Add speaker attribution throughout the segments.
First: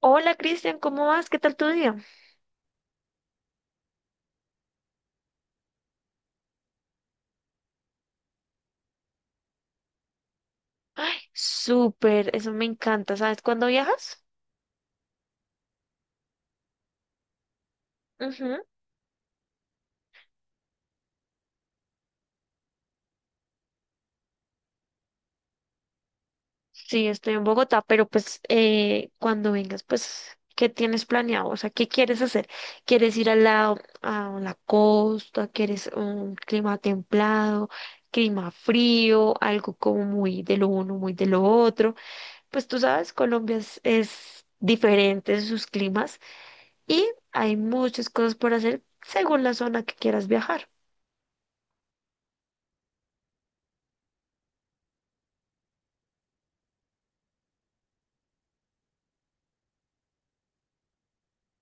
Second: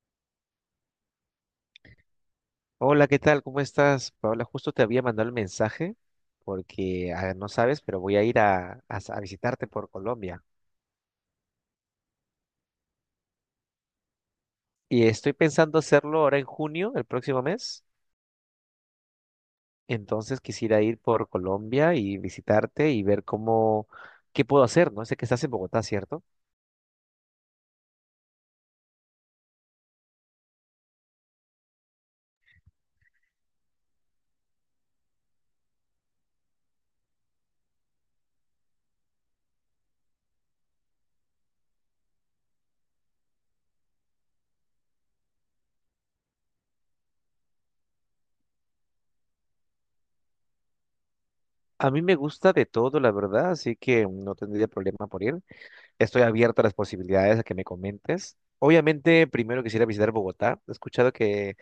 Speaker 1: Hola Cristian, ¿cómo vas? ¿Qué tal tu día?
Speaker 2: Hola, ¿qué tal? ¿Cómo estás? Paola, justo te había mandado el mensaje porque no sabes, pero voy a ir a visitarte por Colombia.
Speaker 1: Ay, súper, eso me encanta. ¿Sabes cuándo viajas?
Speaker 2: Y estoy pensando hacerlo ahora en junio, el próximo mes.
Speaker 1: Ujú.
Speaker 2: Entonces quisiera ir por Colombia y visitarte y ver cómo, qué puedo hacer, ¿no? Sé que estás en Bogotá, ¿cierto?
Speaker 1: Sí, estoy en Bogotá, pero pues cuando vengas, pues, ¿qué tienes planeado? O sea, ¿qué quieres hacer? ¿Quieres ir al lado, a la costa? ¿Quieres un clima templado, clima frío, algo como muy de lo uno, muy de lo otro? Pues tú sabes, Colombia es diferente en sus climas y hay muchas cosas por hacer según la zona que quieras viajar.
Speaker 2: A mí me gusta de todo, la verdad, así que no tendría problema por ir. Estoy abierto a las posibilidades a que me comentes. Obviamente, primero quisiera visitar Bogotá. He escuchado que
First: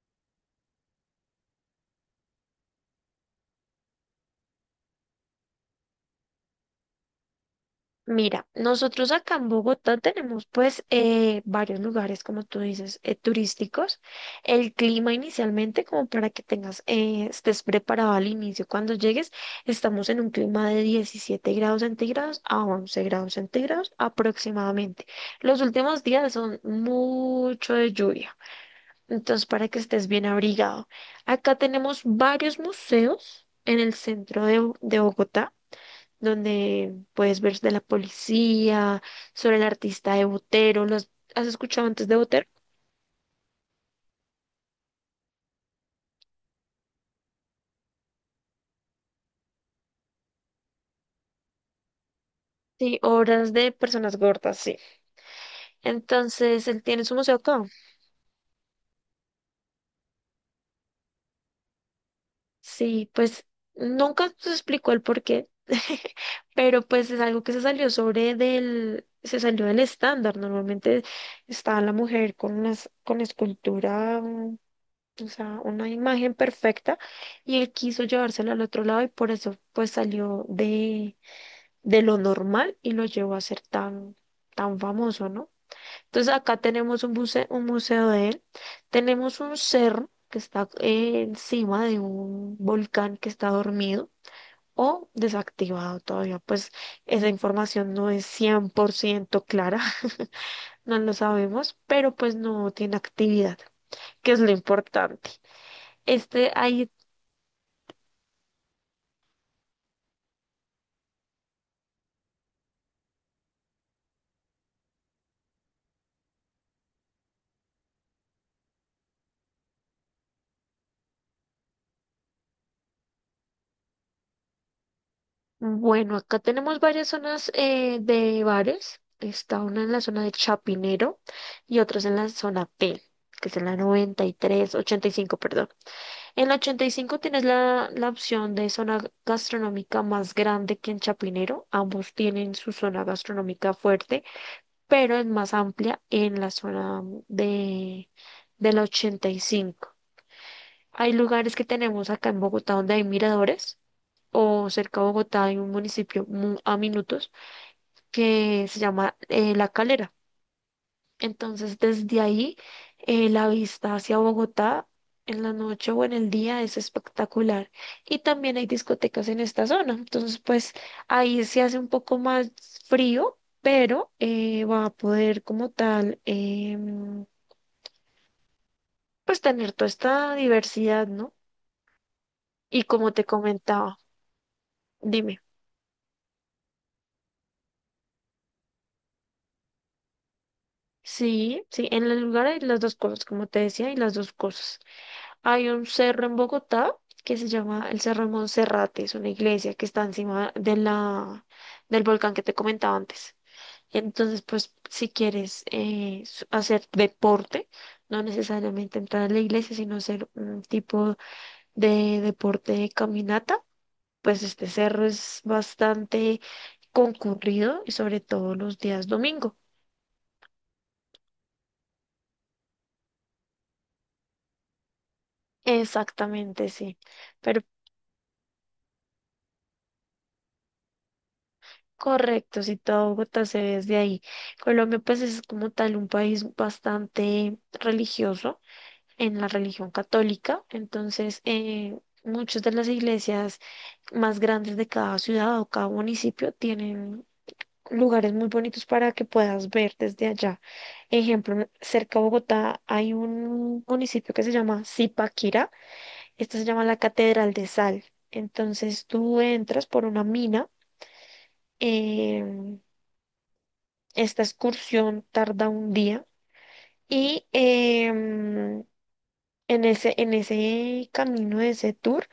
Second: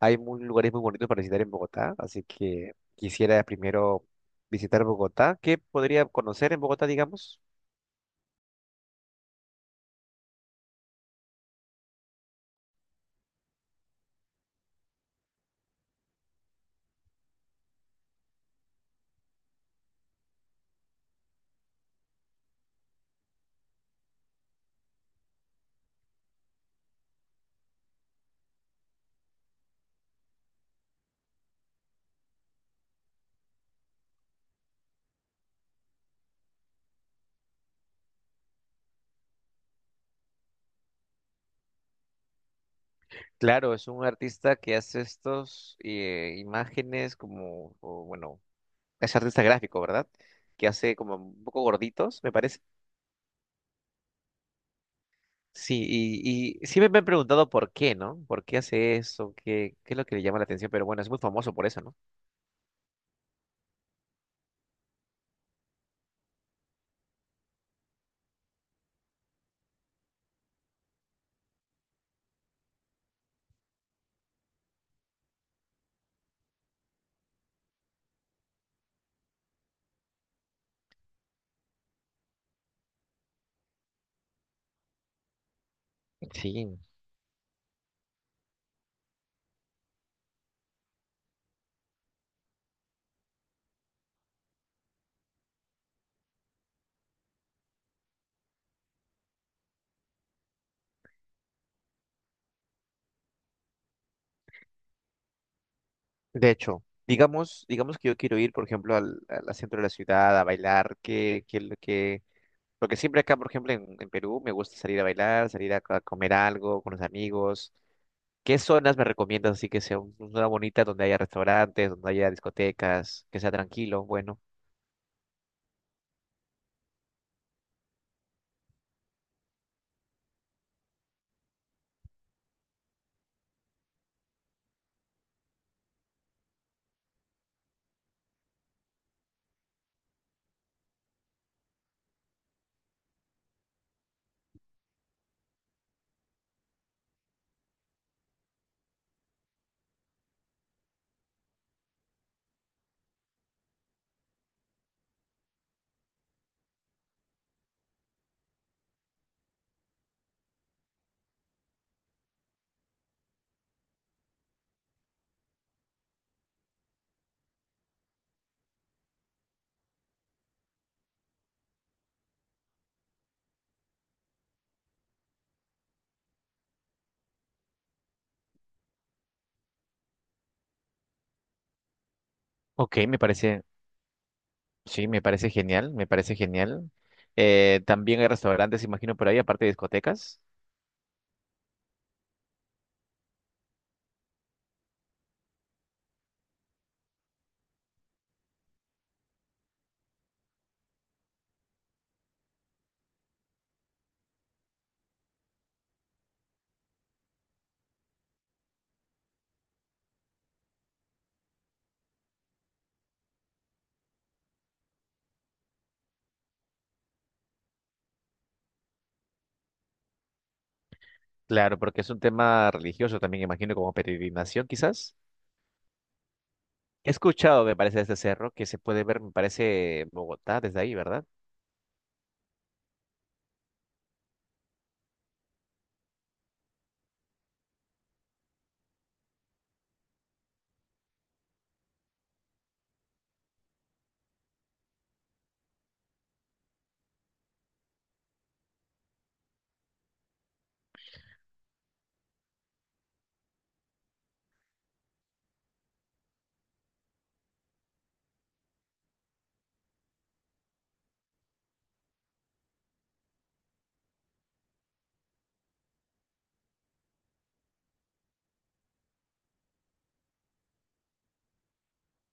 Speaker 2: hay lugares muy bonitos para visitar en Bogotá, así que quisiera primero visitar Bogotá. ¿Qué podría conocer en Bogotá, digamos?
Speaker 1: Mira, nosotros acá en Bogotá tenemos pues varios lugares, como tú dices, turísticos. El clima inicialmente, como para que estés preparado al inicio. Cuando llegues, estamos en un clima de 17 grados centígrados a 11 grados centígrados aproximadamente. Los últimos días son mucho de lluvia, entonces para que estés bien abrigado. Acá tenemos varios museos en el centro de Bogotá donde puedes ver de la policía, sobre el artista de Botero, ¿los has escuchado antes de Botero?
Speaker 2: Claro, es un artista que hace estos imágenes como, o, bueno, es artista gráfico, ¿verdad? Que hace como un poco gorditos, me parece.
Speaker 1: Sí, obras de personas gordas, sí.
Speaker 2: Sí, y
Speaker 1: Entonces,
Speaker 2: sí
Speaker 1: él
Speaker 2: me
Speaker 1: tiene
Speaker 2: han
Speaker 1: su museo
Speaker 2: preguntado
Speaker 1: acá.
Speaker 2: por qué, ¿no? ¿Por qué hace eso? ¿Qué es lo que le llama la atención? Pero bueno, es muy famoso por eso, ¿no?
Speaker 1: Sí, pues nunca se explicó el por qué, pero pues es algo que se salió del estándar. Normalmente está la mujer con escultura, o sea, una imagen perfecta, y él quiso llevársela al otro lado y por eso pues salió de lo normal y lo llevó a ser tan, tan famoso, ¿no? Entonces acá
Speaker 2: Sí,
Speaker 1: tenemos un museo de él, tenemos un cerro que está encima de un volcán que está dormido o desactivado todavía, pues esa información no es 100% clara, no lo sabemos, pero pues no tiene actividad, que es lo importante.
Speaker 2: de
Speaker 1: Este,
Speaker 2: hecho,
Speaker 1: ahí
Speaker 2: digamos que yo quiero ir, por ejemplo, al centro de la ciudad a bailar, porque siempre acá, por ejemplo, en Perú me gusta salir a bailar, salir a comer algo con los amigos. ¿Qué zonas me recomiendas así que sea una zona bonita donde haya restaurantes, donde haya discotecas, que sea tranquilo? Bueno,
Speaker 1: Bueno, acá tenemos varias zonas de bares. Está una en la zona de Chapinero y otras en la zona P, que es en la 93 85, perdón. En la 85 tienes la opción de zona gastronómica más grande que en Chapinero. Ambos tienen su zona gastronómica fuerte, pero es más amplia en la zona de, de la 85. Hay lugares que tenemos acá en Bogotá donde hay miradores o cerca de Bogotá hay un municipio a minutos que se llama La Calera. Entonces, desde ahí, la vista hacia Bogotá en la noche o en el día es espectacular. Y también hay discotecas en esta zona. Entonces, pues ahí se hace un poco más frío, pero va a poder como tal, em, pues tener toda esta diversidad, ¿no? Y
Speaker 2: ok,
Speaker 1: como
Speaker 2: me
Speaker 1: te
Speaker 2: parece,
Speaker 1: comentaba,
Speaker 2: sí, me
Speaker 1: dime.
Speaker 2: parece genial, me parece genial. También hay restaurantes, imagino, por ahí, aparte de discotecas.
Speaker 1: Sí, sí, en el lugar hay las dos cosas, como te decía, y las dos cosas. Hay un cerro en Bogotá que se llama el Cerro de Monserrate, es una iglesia que está encima de la, del volcán que te comentaba antes. Entonces, pues si quieres hacer deporte, no necesariamente entrar a la iglesia, sino hacer un tipo de deporte de caminata, pues este cerro es bastante concurrido y sobre todo los días domingo.
Speaker 2: Claro, porque es un tema religioso también, imagino, como peregrinación, quizás.
Speaker 1: Exactamente, sí.
Speaker 2: He
Speaker 1: Pero
Speaker 2: escuchado, me parece, de este cerro que se puede ver, me parece, Bogotá desde ahí, ¿verdad?
Speaker 1: correcto, si toda Bogotá se ve desde ahí. Colombia, pues es como tal un país bastante religioso en la religión católica, entonces muchas de las iglesias más grandes de cada ciudad o cada municipio tienen lugares muy bonitos para que puedas ver desde allá. Ejemplo, cerca de Bogotá hay un municipio que se llama Zipaquirá, esta se llama la Catedral de Sal. Entonces tú entras por una mina. em, Esta excursión tarda un día y en ese camino, de ese tour,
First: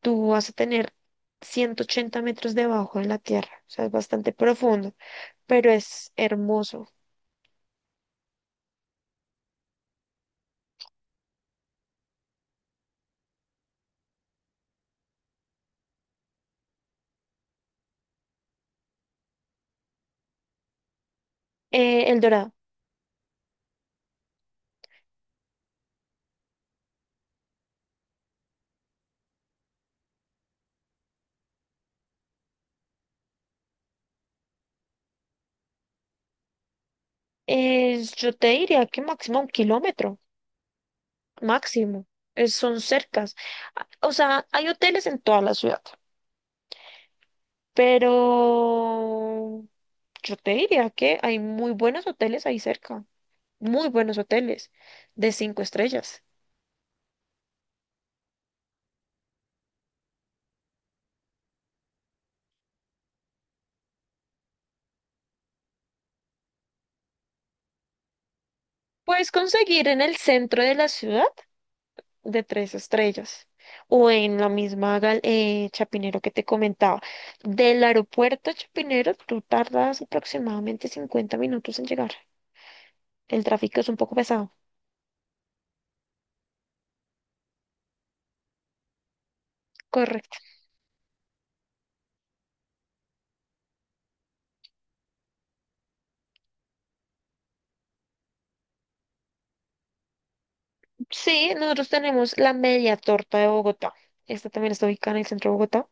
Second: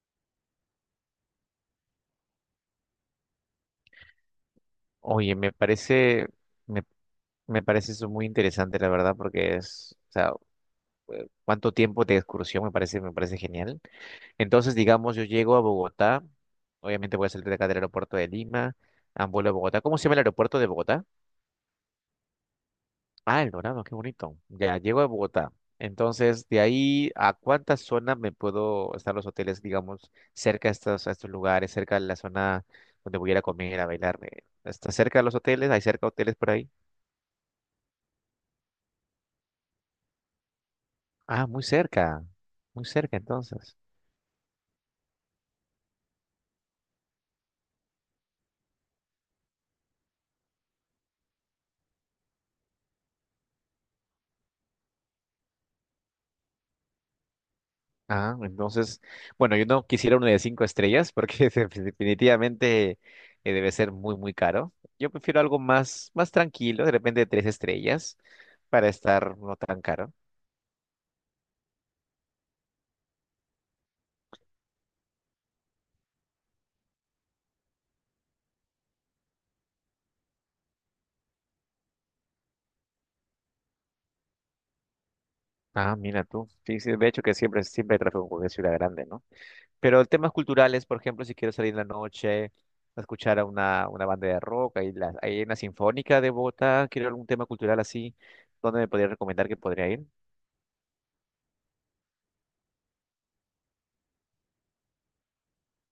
Speaker 1: tú vas a tener 180 metros debajo de la tierra, o sea, es bastante profundo,
Speaker 2: Oye, me
Speaker 1: pero es
Speaker 2: parece, me,
Speaker 1: hermoso.
Speaker 2: me parece eso muy interesante, la verdad, porque es, o sea, cuánto tiempo de excursión me parece genial. Entonces, digamos, yo llego a Bogotá, obviamente voy a salir de acá del aeropuerto de Lima, ah, vuelo a Bogotá. ¿Cómo se llama el aeropuerto de Bogotá?
Speaker 1: El Dorado,
Speaker 2: Ah, El Dorado, qué bonito. Ya llego a Bogotá. Entonces, de ahí, ¿a cuántas zonas me puedo estar los hoteles, digamos, cerca a estos lugares, cerca de la zona donde voy a ir a comer, a bailar? ¿Está cerca de los hoteles? ¿Hay cerca hoteles por ahí?
Speaker 1: es- yo te diría que máximo un kilómetro,
Speaker 2: Ah, muy
Speaker 1: máximo,
Speaker 2: cerca.
Speaker 1: es- son
Speaker 2: Muy cerca,
Speaker 1: cercas.
Speaker 2: entonces.
Speaker 1: Ah, o sea, hay hoteles en toda la ciudad, pero yo te diría que hay muy buenos hoteles ahí cerca. Muy buenos hoteles de cinco estrellas.
Speaker 2: Ah, entonces, bueno, yo no quisiera uno de cinco estrellas porque definitivamente debe ser muy, muy caro. Yo prefiero algo más, más tranquilo, de repente de tres estrellas, para
Speaker 1: Puedes
Speaker 2: estar no tan
Speaker 1: conseguir en
Speaker 2: caro.
Speaker 1: el centro de la ciudad de tres estrellas o en la misma Chapinero que te comentaba. Del aeropuerto a Chapinero tú tardas aproximadamente 50 minutos en llegar. El tráfico es un poco pesado.
Speaker 2: Ah, mira tú. Sí, sí, de hecho que siempre, siempre hay tráfico en cualquier ciudad grande, ¿no? Pero temas
Speaker 1: Correcto.
Speaker 2: culturales, por ejemplo, si quiero salir en la noche a escuchar a una banda de rock, hay una sinfónica de Bogotá, quiero algún tema cultural así, ¿dónde me podrías recomendar que podría ir?
Speaker 1: Sí, nosotros tenemos la media torta de Bogotá. Esta también está ubicada en el centro de Bogotá.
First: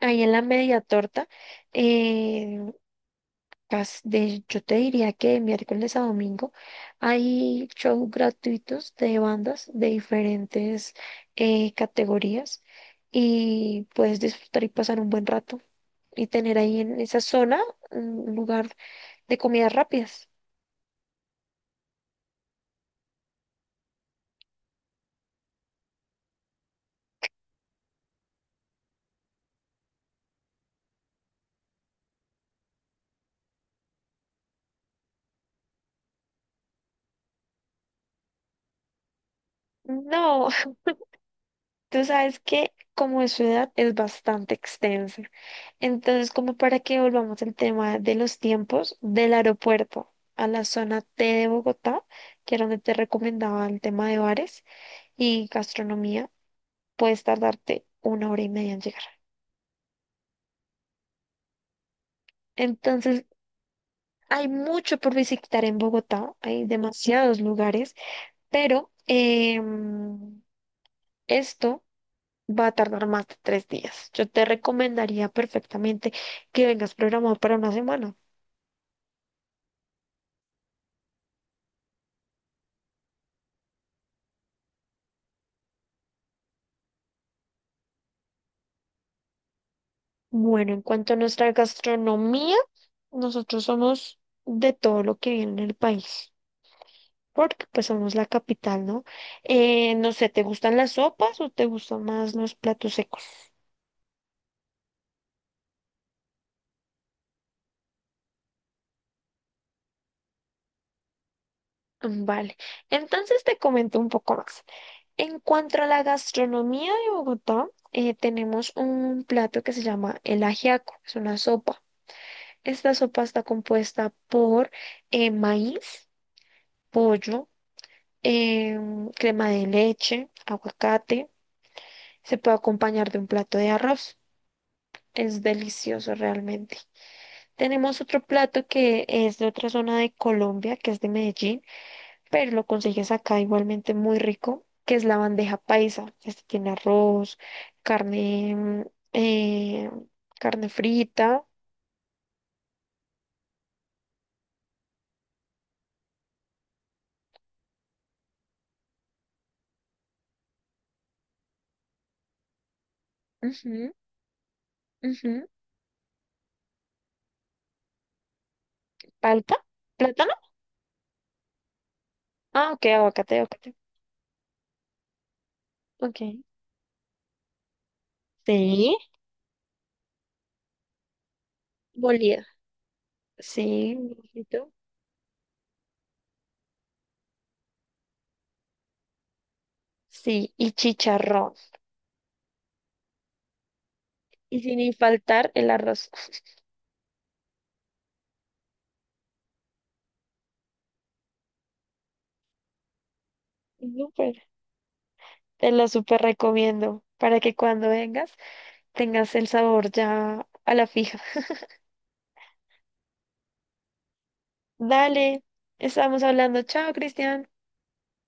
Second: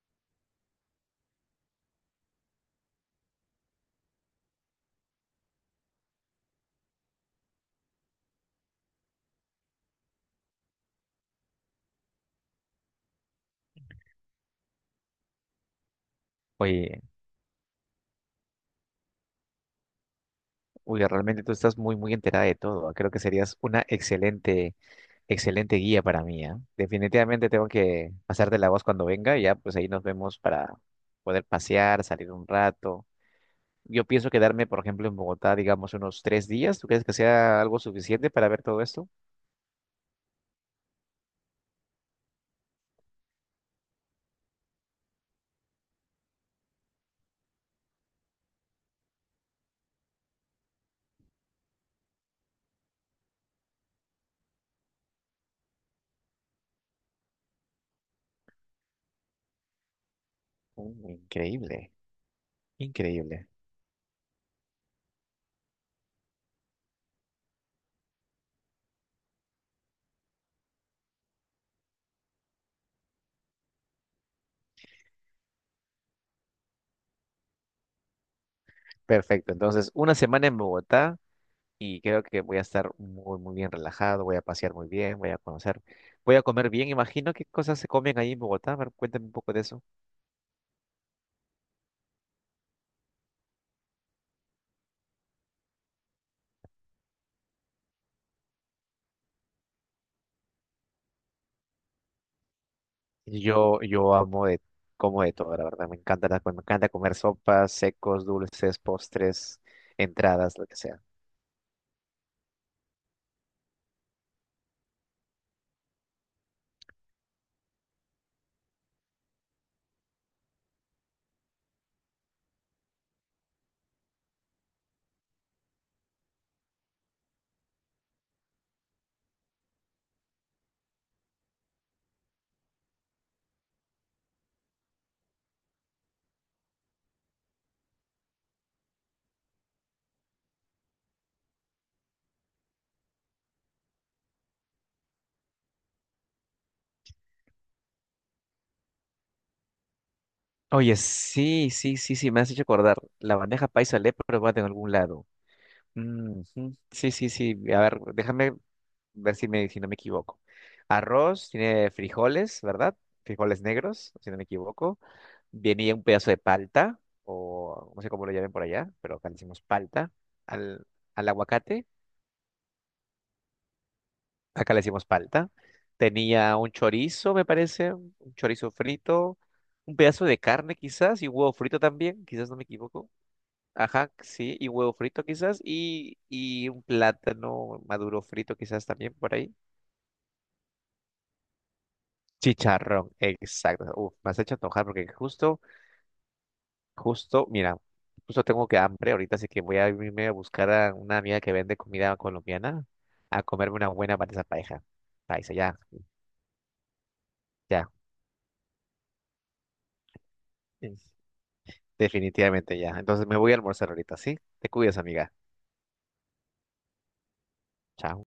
Speaker 1: Ahí en la media torta eh, yo te diría que miércoles a domingo hay shows gratuitos de bandas de diferentes categorías y puedes disfrutar y pasar un buen rato y tener ahí en
Speaker 2: Oye,
Speaker 1: esa zona un lugar de comidas rápidas.
Speaker 2: oye, realmente tú estás muy, muy enterada de todo, ¿eh? Creo que serías una excelente, excelente guía para mí, ¿ah? Definitivamente tengo que pasarte la voz cuando venga y ya, pues ahí nos vemos para poder pasear, salir un rato. Yo pienso quedarme, por ejemplo, en Bogotá, digamos, unos tres días. ¿Tú crees que sea algo suficiente para ver todo esto?
Speaker 1: No, tú sabes que como es ciudad es bastante extensa. Entonces, como para que volvamos al tema de los tiempos del aeropuerto a la zona T de Bogotá, que era donde te recomendaba el tema de bares y gastronomía, puedes tardarte una hora y media en llegar.
Speaker 2: Mm, increíble,
Speaker 1: Entonces,
Speaker 2: increíble.
Speaker 1: hay mucho por visitar en Bogotá, hay demasiados lugares, pero esto va a tardar más de 3 días. Yo te recomendaría perfectamente que vengas programado para una semana.
Speaker 2: Perfecto. Entonces, una semana en Bogotá y creo que voy a estar muy, muy bien relajado, voy a pasear muy bien, voy a conocer, voy a comer bien. Imagino qué cosas se comen ahí en Bogotá. A ver, cuéntame un poco de eso.
Speaker 1: Bueno, en cuanto a nuestra gastronomía, nosotros somos de todo lo que viene en el país, porque pues somos la capital, ¿no? No sé, ¿te gustan las sopas o te gustan más los platos secos?
Speaker 2: Yo amo de, como de todo, la verdad. Me encanta, me encanta comer sopas, secos, dulces, postres, entradas, lo que sea.
Speaker 1: Mm, vale, entonces te comento un poco más. En cuanto a la gastronomía de Bogotá, tenemos un plato que se llama el ajiaco, es una sopa. Esta sopa está compuesta por maíz, pollo, crema de leche, aguacate. Se puede acompañar de un plato de arroz. Es delicioso realmente. Tenemos otro plato que es de otra zona de Colombia, que es de Medellín, pero lo consigues acá igualmente muy rico, que es la bandeja paisa. Este tiene arroz, carne, eh, carne
Speaker 2: Oye,
Speaker 1: frita,
Speaker 2: sí, sí, sí, sí, me has hecho acordar. La bandeja paisa le he probado en algún lado. Mm, ujú. Sí, sí, sí. A ver, déjame ver si no me equivoco. Arroz, tiene frijoles, ¿verdad? Frijoles
Speaker 1: ujú,
Speaker 2: negros, si no me equivoco.
Speaker 1: ujú,
Speaker 2: Venía un pedazo de palta, o no sé cómo lo llamen por allá, pero acá le
Speaker 1: palta,
Speaker 2: decimos palta.
Speaker 1: plátano.
Speaker 2: Al, al aguacate,
Speaker 1: Ah, ok, aguacate, aguacate.
Speaker 2: acá le decimos palta.
Speaker 1: Ok.
Speaker 2: Tenía un chorizo, me parece, un chorizo
Speaker 1: Sí,
Speaker 2: frito, un pedazo de carne quizás, y huevo frito también,
Speaker 1: molida.
Speaker 2: quizás no me equivoco.
Speaker 1: Sí,
Speaker 2: Ajá,
Speaker 1: un
Speaker 2: sí, y
Speaker 1: poquito.
Speaker 2: huevo frito quizás, y un plátano maduro frito quizás también por ahí.
Speaker 1: Sí, y chicharrón.
Speaker 2: Chicharrón, exacto. Uf, me has hecho
Speaker 1: Y
Speaker 2: antojar
Speaker 1: sin
Speaker 2: porque
Speaker 1: faltar
Speaker 2: justo,
Speaker 1: el arroz.
Speaker 2: justo, mira, justo tengo que hambre ahorita, así que voy a irme a buscar a una amiga que vende comida colombiana a comerme una buena para
Speaker 1: Súper.
Speaker 2: esa pareja. Ahí está,
Speaker 1: Te
Speaker 2: ya,
Speaker 1: lo súper recomiendo para que
Speaker 2: ya,
Speaker 1: cuando vengas tengas el sabor ya a la
Speaker 2: es-
Speaker 1: fija.
Speaker 2: definitivamente ya. Entonces me voy a almorzar ahorita, ¿sí? Te cuidas, amiga.
Speaker 1: Dale, estamos hablando. Chao, Cristian.
Speaker 2: Chao.